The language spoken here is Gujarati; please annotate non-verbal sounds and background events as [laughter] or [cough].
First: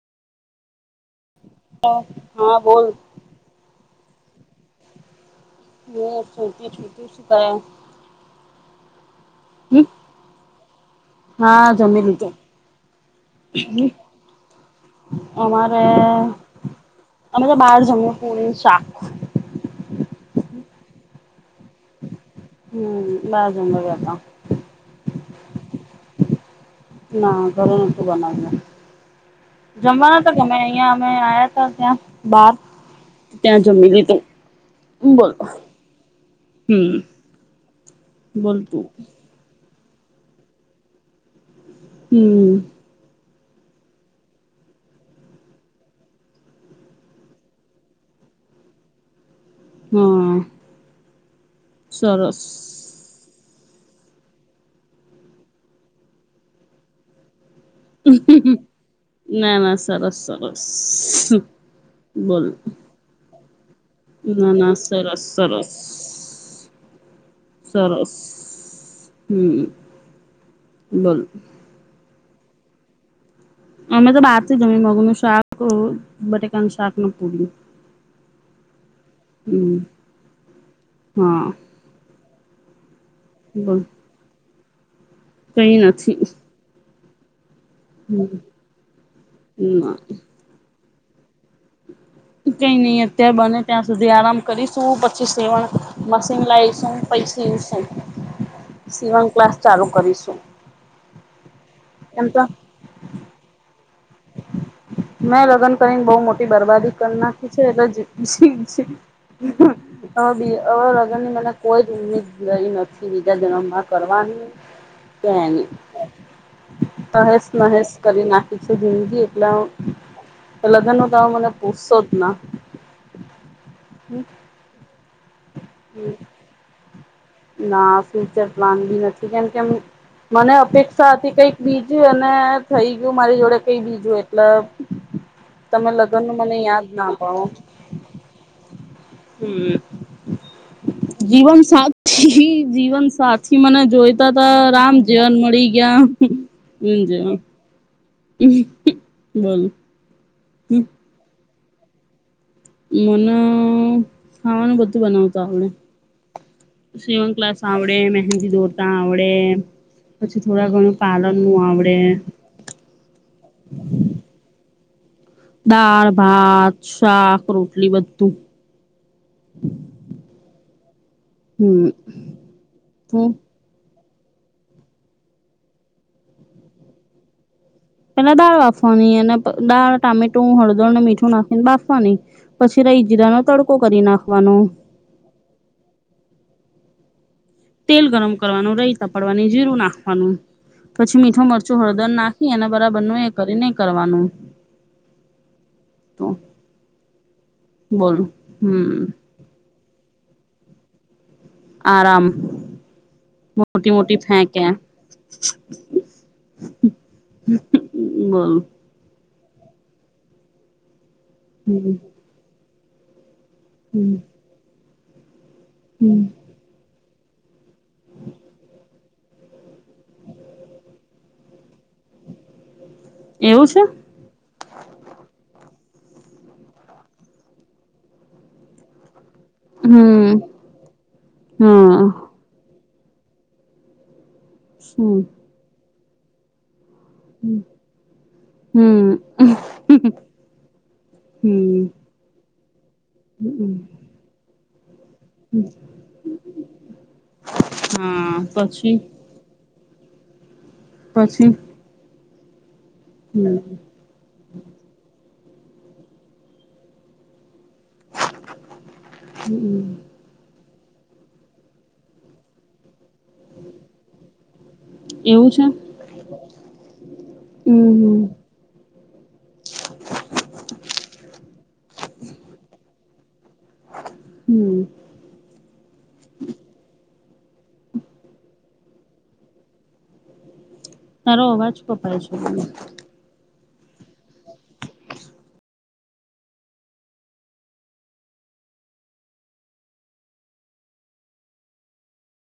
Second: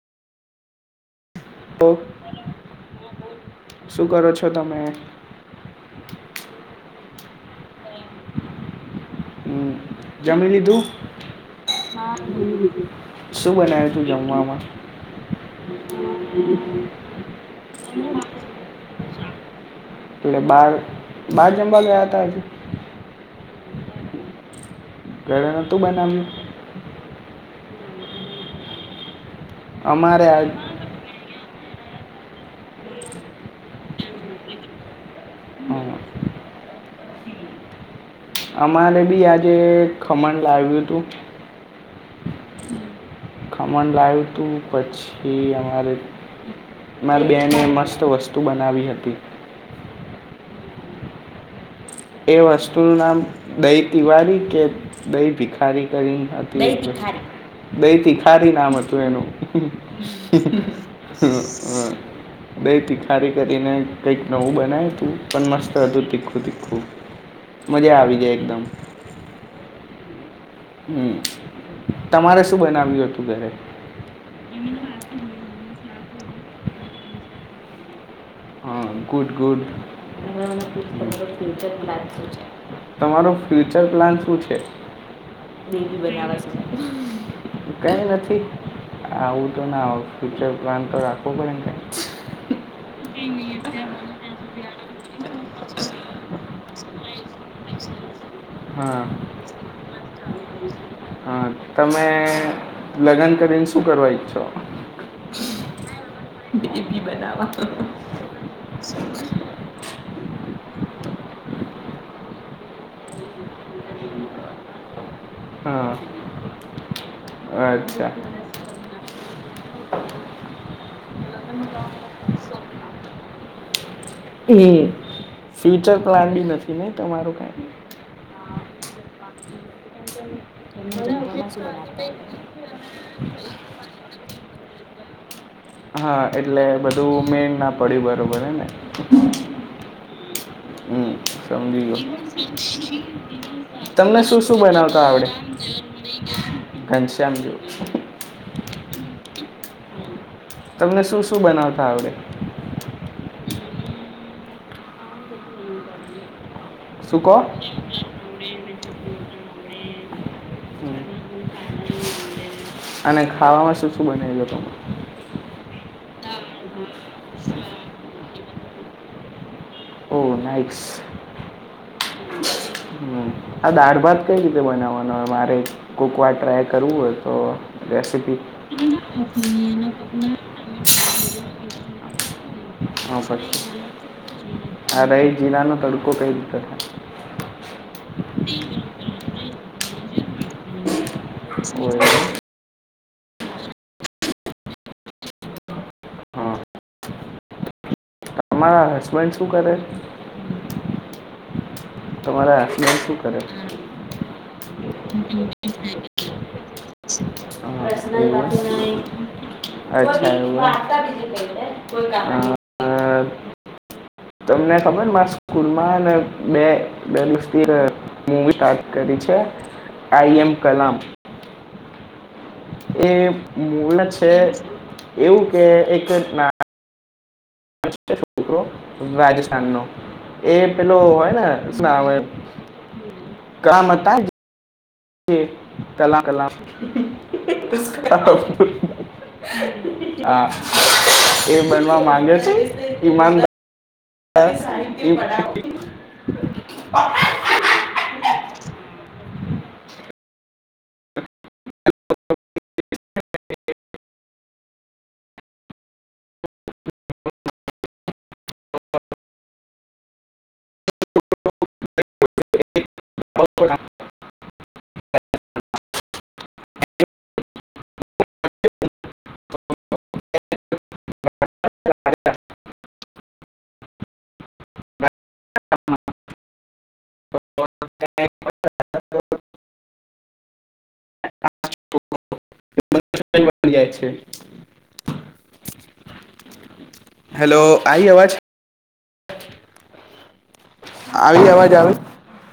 હ તો હા બોલ શું કરો છો તમે? [unintelligible] છુ. તુ શુ કરે? હમ્મ હમ જમી લીધું? હા જમી લીધું. શું બનાવ્યું હતું જમવામાં અમારે અમે તો બાર જમી પૂણી શાક. એટલે બાર બાર જમવા ગયા હતા આજે? હમ્મ બાજુમાં જ હતા. ઘરે નતુ બનાવ્યુ? ના ઘરે નથી બનાવ્યું. જમવાના અમારે તો આજ ગમે અહિયાં અમે આયા ત્યાં બાર ત્યાં જમી લીધું. હ બોલ હમ, હમ્મ. અમારે બી આજે ખમણ લાવ્યું તુ હમ્મ ખમણ લાવ તું. પછી અમારે મારી બેને મસ્ત વસ્તુ બનાવી હતી. હમ્મ. એ વસ્તુનું નામ દહી તિવારી કે દહી ભિખારી કહિ હતી. દહી તીખારી નામ હતું એનું. ના ના સરસ સરસ હ બોલ દહી તીખારી એરીને કઈક ના નવું ના બનાયતું સરસ પણ સરસ મસ્ત હતું તીખું તીખું મજા સરસ આવી જાય એકદમ. હમ હમ્મ. બોલ તમારે શું બનાવ્યું હતું ઘરે? અમે તો બાત એમને જમી મગ નું માથું મગજનું શાક શાક હતું. બટકાન શાક ન પૂડી. હા. Good good. હા તમારો બોલ ફ્યુચર પ્લાન શું છે? કઈ નથી [unintelligible] કઈ નથી આવું તો ના હો ફ્યુચર પ્લાન તો રાખ. [unintelligible] કઈ નઈ અત્યારે બને ત્યાં સુધી આરામ કરીસ. સું પછી સેવણ મશીન લાવીશું. પૈછીશું હા સીવન ક્લાસ ચાલુ કરીશું. હા તમે એમ તો લગ્ન કરીને શું કરવાય. મેં લગ્ન કરીને બહ મોટી બરબાદી કરી નાખી છે એટ લગ્નની મને કોઈ જ ઉમી નથી બીજા જન્મ માં કરવાનું. હા તહેસ નહેસ અચ્છા કરી નાખી. જિંદગી એટલે લગ્ન તો મને પૂછશો જ ના હ. એ ફ્યુચર પ્લાન બી નથીને? ના ફ્યુચર પ્લાન બી નથી કેમ કે મને અપેક્ષા હતી કંઈક બીજી અને થઈ ગયું મારી જોડે કઈ બીજું એટલે તમે હા લગ્ન નું મને એટલે યાદ ના બધું પાડો મેન ના પડ્યું બરોબર હેને. હમ હમ્મ જીવન સમજી ગયો. જીવન સાથી મને તમને જોઈતા શું તા શું રામ બનાવતા આવડે જેવા ને મળી ગયા [inaudible] ઘનશ્યામ જેવાં. જો બોલો? તમને શું શું? શું બનાવતા આવડે? મને ખાવાનું બધું બનાવતા આવડે. શું કહો સીવણક્લાસ આવડે, મહેંદી દોરતા આવડે, પછી થોડા હમ. ઘણું પાર્લરનું આવડે. અને ખાવામાં શું શું બનાવી લો તમે દાળ, ભાત, શાક, રોટલી બધું [inaudible] ઓ નાઇક્સ હમ્મ. હમ્મ, આ દાળ ભાત કઈ રીતે બનાવાના હોય, મારે કોક વાર ટ્રાય કરવું હોય તો પેલા રેસીપી દાળ બાફવાની અને દાળ, ટામેટું, હળદરને મીઠું નાખીને બાફવાની, પછી રાઈ હા જીરાનો તડકો પછી કરી નાખવાનો. આ રહી જીરાનો તડકો [inaudible] [inaudible] તેલ ગરમ કરવાનું રઈ તપ પડવાની જીરું નાખવાનું પછી મીઠું, મરચું, એવું હળદર નાખી અને બરાબર નો એ કરે ને કરવાનું તો હા બોલું તમારા હમ હસબન્ડ શું કરે? [inaudible] આરામ, તમારા હસબન્ડ શું કરે મોટી મોટી ફેંકે, હા એવું બોલ અચ્છા એવું હે હમ [inaudible] હમ્મ. તમને ખબર માર સ્કૂલમાં હેને બે બે દિવસ તીર મુવી તાત કરી છે. આઈ એમ કલામ એ મૂલ છે, એવું કે એક જ ના [unintelligible] રાજસ્થાનના હમ એ પેલો હોયને શું હા આવે કામ હતા. શું? કલા કલા હમ હા, એ બનવા માંગે છે. [unintelligible] હમ્મ. [unintelligible] હા પછી [unintelligible] પછી હમ હમ [unintelligible] એવું છે હમ હમ હમ [inaudible] તારો અવાજ કપાય છે. [unintelligible] હેલો આઈ અવાજ આવી અવાજ [unintelligible]